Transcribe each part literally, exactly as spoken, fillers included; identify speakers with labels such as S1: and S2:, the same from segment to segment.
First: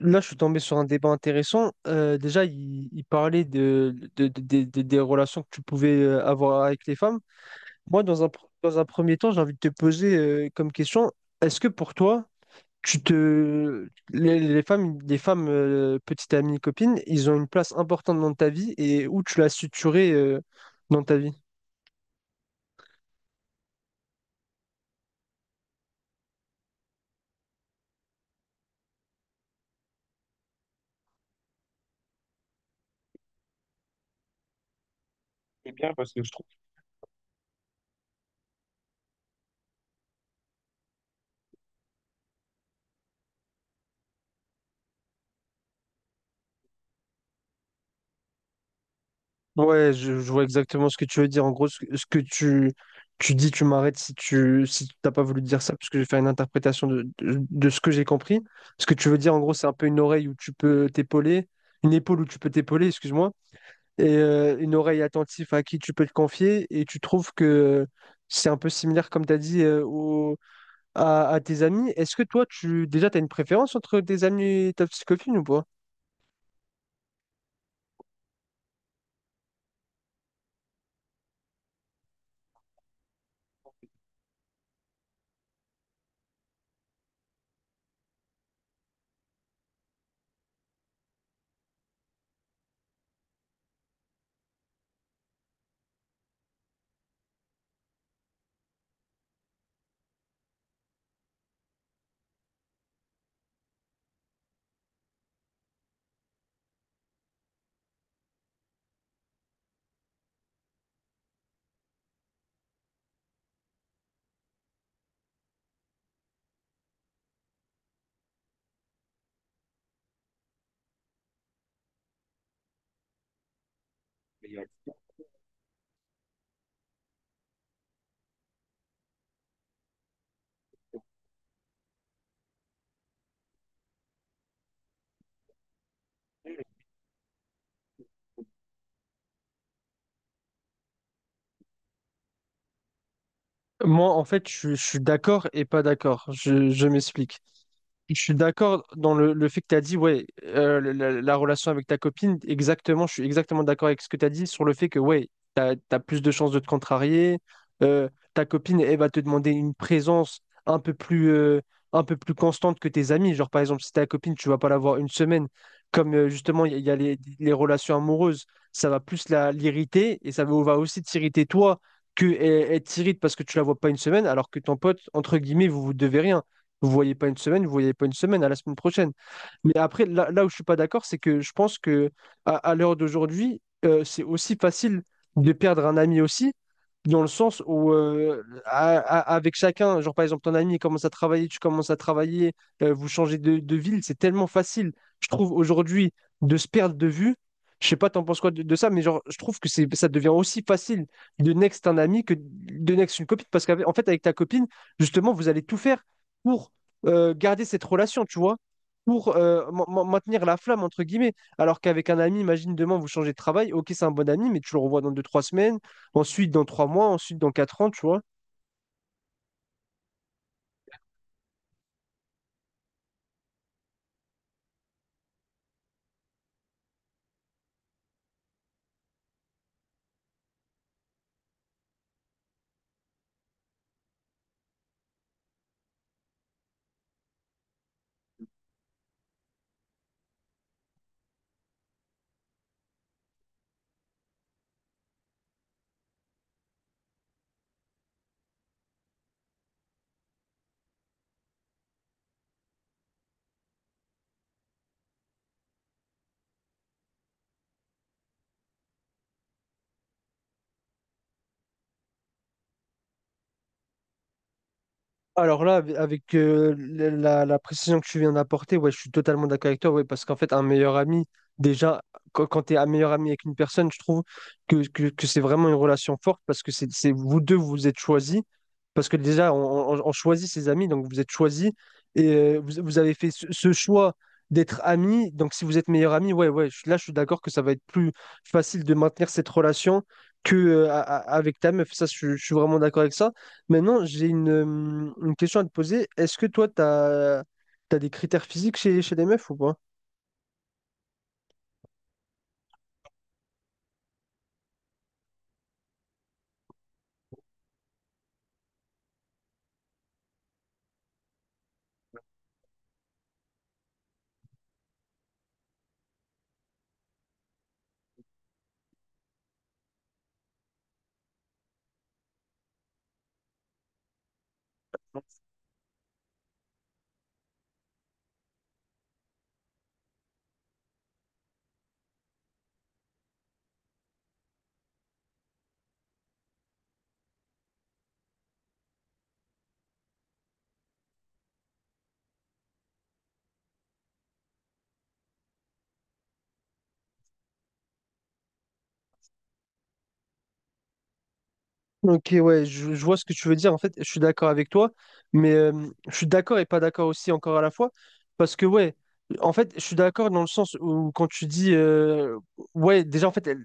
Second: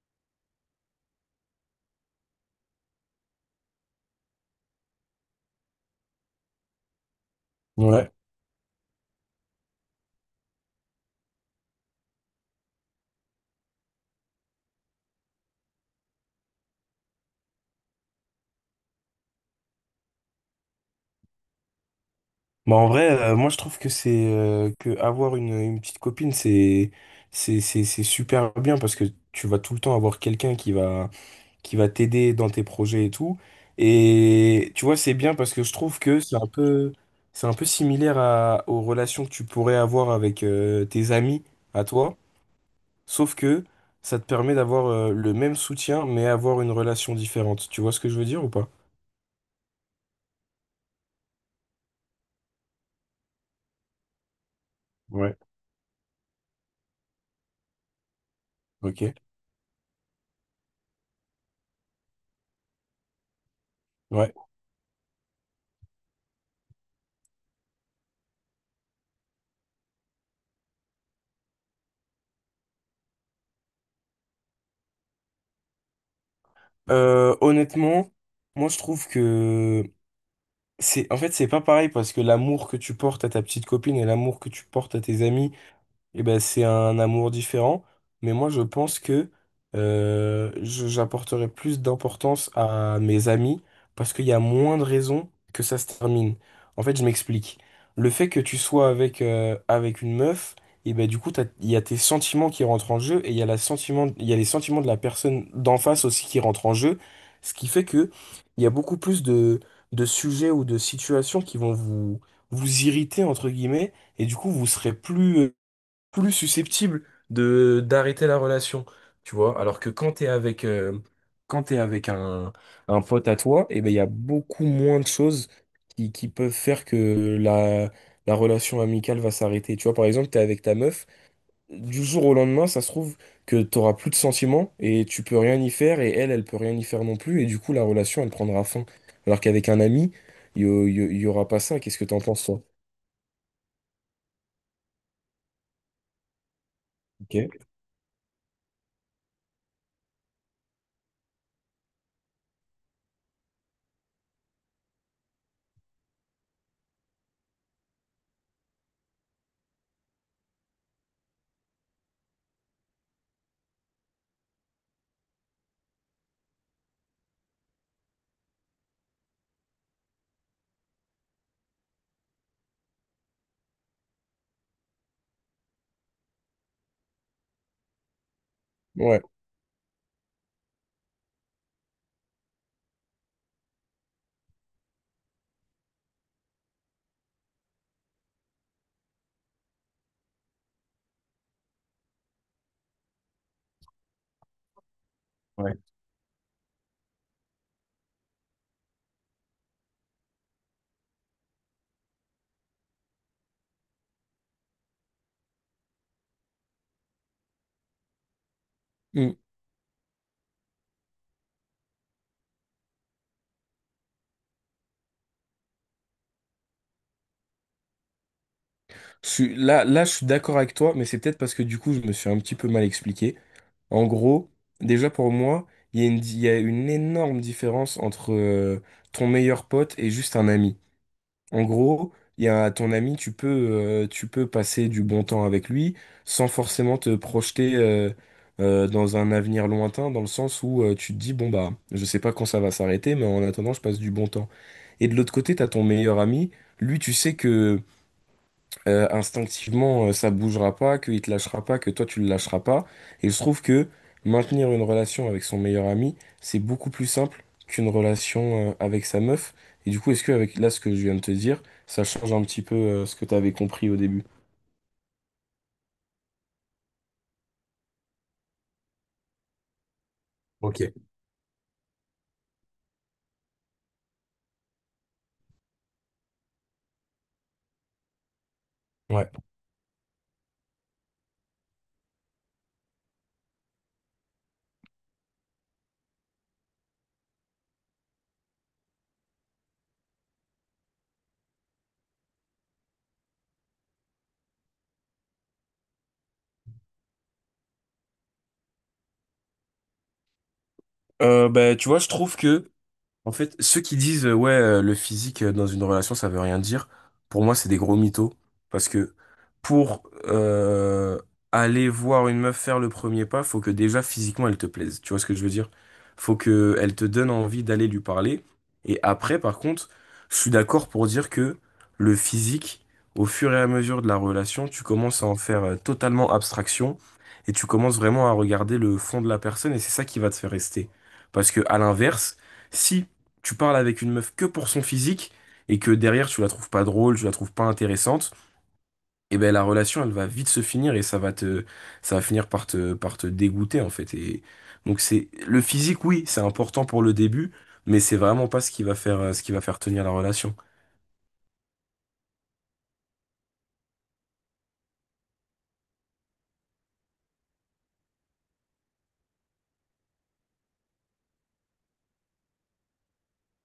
S1: Là, je suis tombé sur un débat intéressant. Euh, déjà, il, il parlait de, de- de- de- de- des relations que tu pouvais euh, avoir avec les femmes. Moi,
S2: Ouais.
S1: dans un, pr- dans un premier temps, j'ai envie de te poser euh, comme question, est-ce que pour toi, tu te... les, les femmes, les femmes euh, petites amies, copines, ils ont une place importante dans ta vie et où tu l'as suturée euh, dans ta vie?
S2: Bah en vrai, euh, moi je trouve que c'est euh, que avoir une, une petite copine, c'est c'est c'est c'est super bien parce que tu vas tout le temps avoir quelqu'un qui va qui va t'aider dans tes projets et tout. Et tu vois, c'est bien parce que je trouve que c'est un peu c'est un peu similaire à, aux relations que tu pourrais avoir avec euh, tes amis à toi, sauf que ça te permet d'avoir euh, le même soutien mais avoir une relation différente. Tu vois ce que je veux dire ou pas?
S1: Ouais, je, je vois exactement ce que tu veux dire. En gros, ce, que ce que tu, tu dis, tu m'arrêtes si tu si t'as pas
S2: Ouais.
S1: voulu dire ça, parce que j'ai fait une interprétation de, de, de ce que j'ai compris. Ce que tu
S2: Ok.
S1: veux dire, en gros, c'est un peu une oreille où tu peux t'épauler, une épaule où tu peux t'épauler, excuse-moi, et
S2: Ouais.
S1: euh, une oreille attentive à qui tu peux te confier. Et tu trouves que c'est un peu similaire, comme tu as dit, euh, au- à, à tes amis. Est-ce que toi, tu déjà, tu as une préférence entre tes amis et ta petite copine ou pas?
S2: Euh, honnêtement, moi je trouve que c'est en fait c'est pas pareil parce que l'amour que tu portes à ta petite copine et l'amour que tu portes à tes amis eh ben, c'est un amour différent, mais moi je pense que euh, je- j'apporterai plus d'importance à mes amis parce qu'il y a moins de raisons que ça se termine. En fait, je m'explique. Le fait que tu sois avec, euh, avec une meuf, et ben du coup, t'as- il y a tes sentiments qui rentrent en jeu et il y a la sentiment, il y a les sentiments de la personne d'en face aussi qui rentrent en jeu, ce qui fait que il y a beaucoup plus de, de sujets ou de situations qui vont vous, vous irriter, entre guillemets, et du coup, vous serez plus plus susceptible de d'arrêter la relation, tu vois. Alors que quand t'es avec euh, quand t'es avec un, un pote à toi, et ben il y a beaucoup moins de choses qui, qui peuvent faire que la la relation amicale va s'arrêter. Tu vois, par exemple, t'es avec ta meuf, du jour au lendemain, ça se trouve que t'auras plus de sentiments et tu peux rien y faire et elle, elle peut rien y faire non plus et du coup la relation elle prendra fin. Alors qu'avec un ami, il y, a- il y- a- il y aura pas ça. Qu'est-ce que t'en penses toi?
S1: Moi, en fait, je, je suis d'accord et pas d'accord. Je, je m'explique.
S2: Ok.
S1: Je suis d'accord dans le, le fait que tu as dit, ouais, euh, le- la, la relation avec ta copine, exactement, je suis exactement d'accord avec ce que tu as dit sur le fait que, ouais, tu as, plus de chances de te contrarier. euh, Ta copine, elle va te demander une présence un peu plus, euh, un peu plus constante que tes amis. Genre, par exemple, si ta copine, tu vas pas la voir une semaine, comme euh, justement, il y, a il y a les, les relations amoureuses, ça va plus la, l'irriter et ça va va aussi t'irriter toi que elle, elle t'irrite parce que tu la vois pas une semaine, alors que ton pote, entre guillemets, vous vous devez rien. Vous voyez pas une semaine, vous voyez pas une semaine, à la semaine prochaine.
S2: Ouais.
S1: Mais après, là, là où je suis pas d'accord, c'est que je pense que à, à l'heure d'aujourd'hui, euh, c'est aussi facile de perdre un ami aussi, dans le sens où euh, à- à- avec chacun, genre par exemple ton ami commence à travailler, tu commences à travailler, euh, vous changez de, de ville, c'est tellement facile, je trouve aujourd'hui, de se perdre de vue. Je sais pas, t'en penses quoi de, de ça, mais genre, je trouve que c'est, ça devient aussi facile de next un ami que de next une copine, parce qu'en fait, avec ta copine, justement, vous allez tout faire pour euh, garder cette relation, tu vois pour
S2: Ouais.
S1: euh, ma- ma- maintenir la flamme, entre guillemets. Alors qu'avec un ami, imagine demain, vous changez de travail, ok, c'est un bon ami, mais tu le revois dans deux, trois semaines, ensuite dans trois mois, ensuite dans quatre ans, tu vois.
S2: Je suis- là, là, je suis d'accord avec toi, mais c'est peut-être parce que du coup, je me suis un petit peu mal expliqué. En gros, déjà pour moi, il y a une, di- il y a une énorme différence entre euh, ton meilleur pote et juste un ami. En gros, il y a ton ami, tu peux, euh, tu peux passer du bon temps avec lui sans forcément te projeter euh, euh, dans un avenir lointain, dans le sens où euh, tu te dis, bon bah, je sais pas quand ça va s'arrêter, mais en attendant, je passe du bon temps. Et de l'autre côté, t'as ton meilleur ami. Lui, tu sais que euh, instinctivement, euh, ça bougera pas, qu'il te lâchera pas, que toi tu le lâcheras pas. Et je trouve que maintenir une relation avec son meilleur ami, c'est beaucoup plus simple qu'une relation euh, avec sa meuf. Et du coup, est-ce que avec là ce que je viens de te dire, ça change un petit peu euh, ce que tu avais compris au début?
S1: Alors là, ave- avec euh, la, la- la précision que tu viens d'apporter, ouais, je suis totalement d'accord avec toi, ouais, parce qu'en fait, un
S2: Ok.
S1: meilleur ami, déjà, quand, quand tu es un meilleur ami avec une personne, je trouve que, que, que c'est vraiment une relation forte, parce que c'est, c'est- vous deux, vous vous êtes choisis, parce que
S2: Ouais.
S1: déjà, on, on- on choisit ses amis, donc vous êtes choisis, et euh, vous, vous avez fait ce, ce choix d'être amis, donc si vous êtes meilleur ami, ouais, ouais, je- là, je suis d'accord que ça va être plus facile de maintenir cette relation que euh, a- a- avec ta meuf, ça, je je suis vraiment d'accord avec ça. Maintenant, j'ai une, euh, une question à te poser. Est-ce que toi, tu as, des critères physiques chez, chez les meufs ou pas?
S2: Euh, bah, tu vois, je trouve que en fait, ceux qui disent euh, ouais, euh, le physique euh, dans une relation, ça veut rien dire, pour moi, c'est des gros mythos. Parce que pour euh, aller voir une meuf faire le premier pas, faut que déjà physiquement elle te plaise. Tu vois ce que je veux dire? Faut que elle te donne envie d'aller lui parler. Et après, par contre, je suis d'accord pour dire que le physique, au fur et à mesure de la relation, tu commences à en faire euh, totalement abstraction et tu commences vraiment à regarder le fond de la personne et c'est ça qui va te faire rester. Parce que à l'inverse, si tu parles avec une meuf que pour son physique et que derrière tu la trouves pas drôle, tu la trouves pas intéressante, et ben la relation elle va vite se finir et ça va te ça va finir par te par te dégoûter en fait et donc c'est le physique oui, c'est important pour le début, mais c'est vraiment pas ce qui va faire euh, ce qui va faire tenir la relation.
S1: Ok, ouais, je, je vois ce que tu veux dire. En fait, je suis d'accord avec toi, mais euh, je suis d'accord et pas d'accord aussi encore à la fois. Parce que, ouais, en fait, je suis d'accord dans le sens où quand tu dis, euh, ouais, déjà, en fait, elle-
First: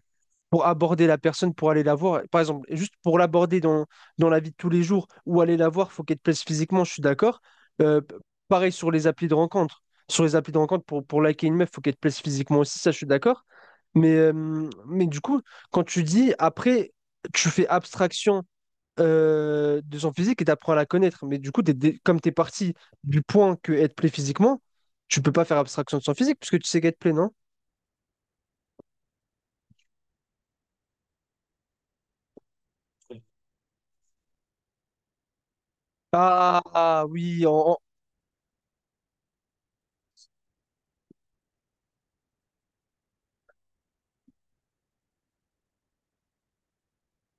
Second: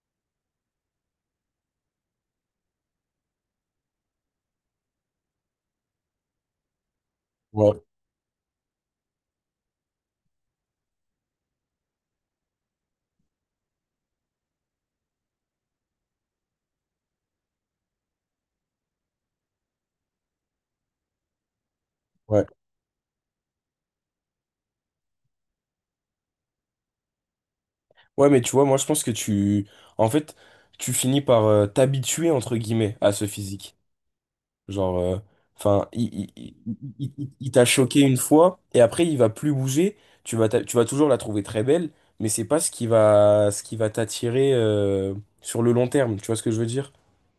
S1: pour aborder la personne, pour aller la voir, par exemple, juste pour l'aborder dans, dans la vie de tous les jours ou aller la voir, faut qu'elle te plaise physiquement, je suis d'accord.
S2: Ouais,
S1: Euh, p- Pareil sur les applis de rencontre. Sur les applis de rencontre, pour, pour liker une meuf, faut qu'elle te plaise physiquement aussi, ça, je suis d'accord. Mais, euh, mais du coup, quand tu dis, après, tu fais abstraction euh, de son physique et t'apprends à la connaître. Mais du coup, t'es dé- comme tu es
S2: ouais.
S1: parti du point que être plaît physiquement, tu peux pas faire abstraction de son physique puisque tu sais qu'être plaît, non?
S2: Ouais, mais tu vois, moi je pense que tu en fait tu finis par euh, t'habituer entre guillemets à
S1: Oui.
S2: ce physique. Genre, euh, enfin, il, il- il-
S1: Ah, ah,
S2: il- il-
S1: oui, en,
S2: il t'a
S1: en-
S2: choqué une fois et après il va plus bouger. Tu vas, t'a- tu vas toujours la trouver très belle, mais c'est pas ce qui va, ce qui va t'attirer euh, sur le long terme. Tu vois ce que je veux dire?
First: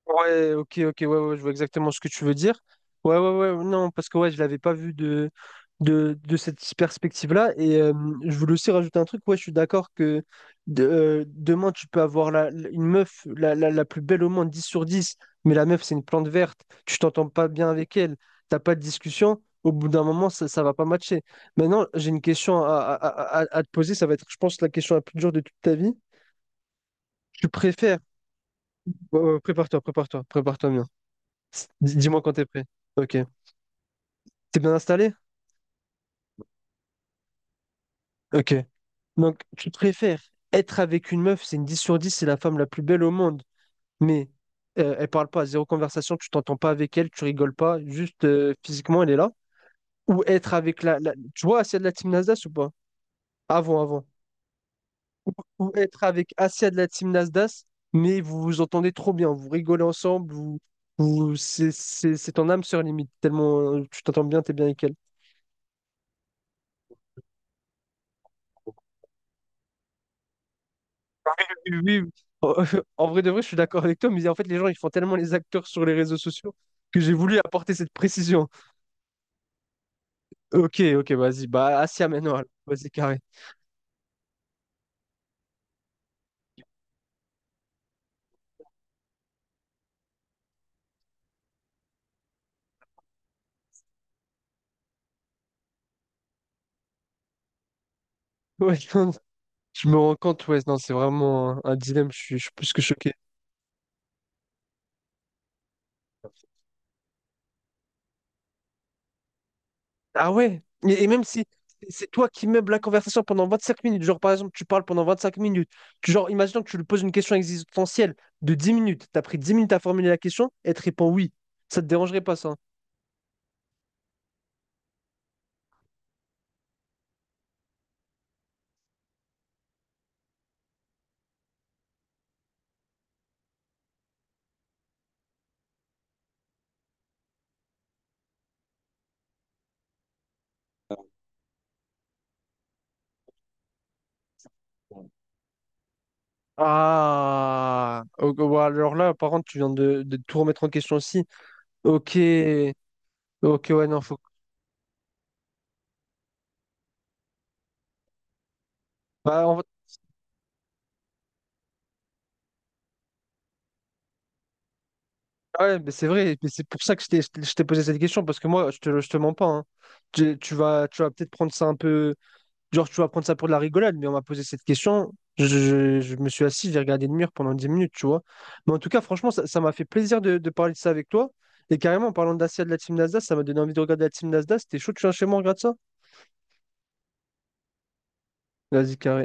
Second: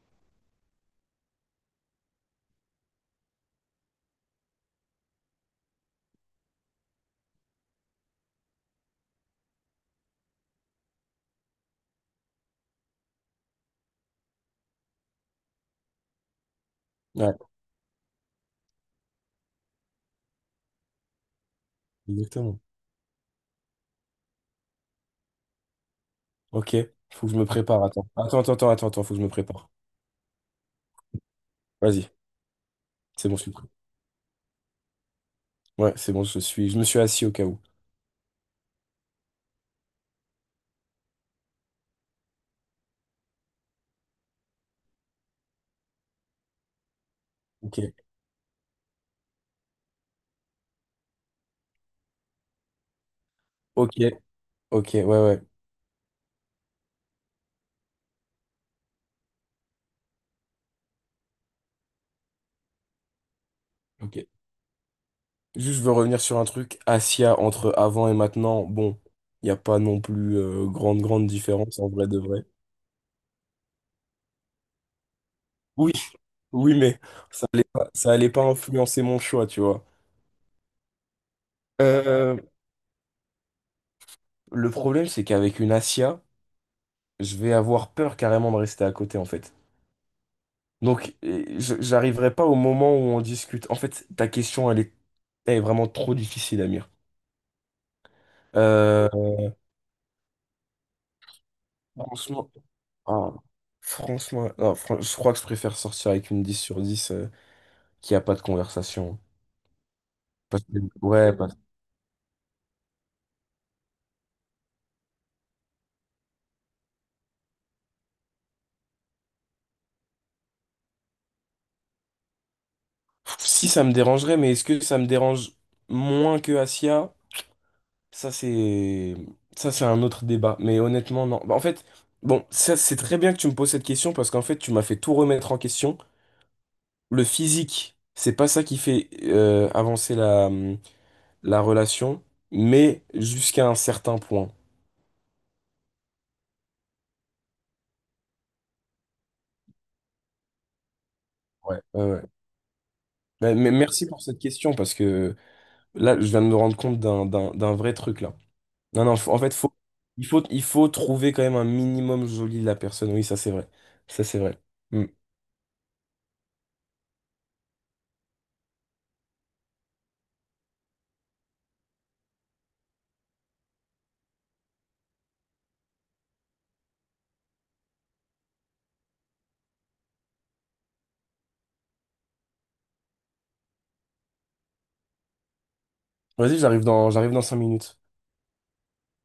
S1: Ouais, ok, ok, ouais, ouais, je vois exactement ce que tu veux dire. Ouais, ouais, ouais, non, parce que ouais, je l'avais pas vu de, de, de cette perspective-là. Et euh, je voulais aussi rajouter un truc, ouais, je suis d'accord que de- euh, demain, tu peux avoir la, la- une meuf la, la, la plus belle au monde, dix sur dix. Mais la meuf, c'est une plante verte, tu t'entends
S2: Ouais,
S1: pas bien avec elle, t'as pas de discussion, au bout d'un moment, ça, ça va pas matcher. Maintenant, j'ai une
S2: exactement.
S1: question à, à, à, à- à te poser, ça va être, je pense, la question la plus dure de toute ta vie.
S2: Ok, faut que je me
S1: Tu
S2: prépare.
S1: préfères,
S2: Attends, attends, attends, attends, attends, attends, faut que
S1: ouais,
S2: je me
S1: ouais,
S2: prépare.
S1: prépare-toi, prépare-toi, prépare-toi bien. S- dis-
S2: Vas-y,
S1: Dis-moi quand t'es prêt. Ok.
S2: c'est bon, je suis prêt.
S1: T'es bien installé?
S2: Ouais, c'est bon, je suis, je me suis assis au cas où.
S1: Ok. Donc, tu préfères être avec une meuf, c'est une dix sur dix, c'est la femme la plus belle au monde, mais euh, elle parle pas, zéro conversation, tu t'entends pas avec elle, tu rigoles pas,
S2: Ok,
S1: juste euh, physiquement, elle est là. Ou être avec la, la- Tu vois Asia de la team Nasdaq ou pas? Avant,
S2: ok,
S1: avant.
S2: ok, ouais, ouais.
S1: Ou être avec Asia de la team Nasdaq, mais vous vous entendez trop bien, vous rigolez ensemble, vous... vous... C'est c'est- c'est ton âme sœur limite, tellement euh, tu t'entends
S2: Ok.
S1: bien, t'es bien avec elle.
S2: Juste, je veux revenir sur un truc. Asia, entre avant et maintenant, bon, il n'y a pas non plus euh, grande, grande
S1: Oui,
S2: différence en vrai
S1: oui.
S2: de vrai.
S1: en en vrai de vrai, je suis d'accord avec toi, mais en fait, les gens, ils font tellement les acteurs sur les
S2: Oui,
S1: réseaux sociaux
S2: oui, mais
S1: que j'ai voulu
S2: ça allait
S1: apporter
S2: pas,
S1: cette
S2: ça allait pas
S1: précision.
S2: influencer mon choix, tu vois.
S1: Ok, ok, vas-y, bah, assis à maintenant,
S2: Euh,
S1: alors. Vas-y, carré.
S2: le problème, c'est qu'avec une Asia, je vais avoir peur carrément de rester à côté, en fait. Donc, et je- j'arriverai pas au moment où on discute. En fait, ta question, elle est, elle est vraiment trop difficile, Amir.
S1: Ouais,
S2: Euh,
S1: non, je me rends compte, ouais, non, c'est vraiment un, un dilemme, je suis, je
S2: franchement,
S1: suis plus que choqué.
S2: ah, franchement, non, fran- je crois que je préfère sortir avec une dix sur dix euh, qu'il n'y a pas de conversation.
S1: Ah ouais,
S2: Parce que-
S1: et, et même
S2: ouais,
S1: si
S2: parce-
S1: c'est toi qui meubles la conversation pendant 25 minutes, genre par exemple, tu parles pendant 25 minutes, tu, genre, imaginons que tu lui poses une question existentielle de dix minutes, t'as pris dix minutes à formuler la question, et elle te répond oui, ça te dérangerait pas ça? Hein.
S2: Si ça me dérangerait, mais est-ce que ça me dérange moins que Asia? Ça, c'est Ça, c'est un autre débat. Mais honnêtement, non. Bah, en fait, bon, ça, c'est très bien que tu me poses cette question parce qu'en fait, tu m'as fait tout remettre en question. Le physique, c'est pas ça qui fait euh, avancer la, la relation, mais jusqu'à un certain point.
S1: Ah, ok, bon, alors là, par contre, tu viens de, de tout remettre en question aussi.
S2: Ouais, ouais,
S1: Ok,
S2: ouais. Mais,
S1: ok,
S2: mais
S1: ouais, non,
S2: merci
S1: faut.
S2: pour cette question parce que là, je viens de me rendre compte d'un d'un d'un vrai truc là. Non, non, faut- en
S1: Bah,
S2: fait,
S1: en fait-
S2: faut, il faut, il faut trouver quand même un minimum joli de la personne. Oui, ça c'est vrai. Ça c'est vrai. Hmm.
S1: ah ouais, mais c'est vrai, mais c'est pour ça que je t'ai je t'ai- je t'ai posé cette question, parce que moi, je te, je te mens pas. Hein. Tu, tu vas, tu vas peut-être prendre ça un peu. Genre, tu vas prendre ça pour de la rigolade, mais on m'a posé cette question. Je, je- je me suis assis, j'ai regardé le mur pendant dix minutes, tu vois. Mais en tout cas, franchement, ça ça m'a fait plaisir de, de parler de ça avec toi. Et carrément, en parlant de Dacia de la team Nasdaq, ça m'a donné envie de regarder la team Nasdaq. C'était chaud, tu viens chez moi, on regarde ça?
S2: Vas-y, j'arrive dans, j'arrive dans cinq minutes.
S1: Vas-y, carré.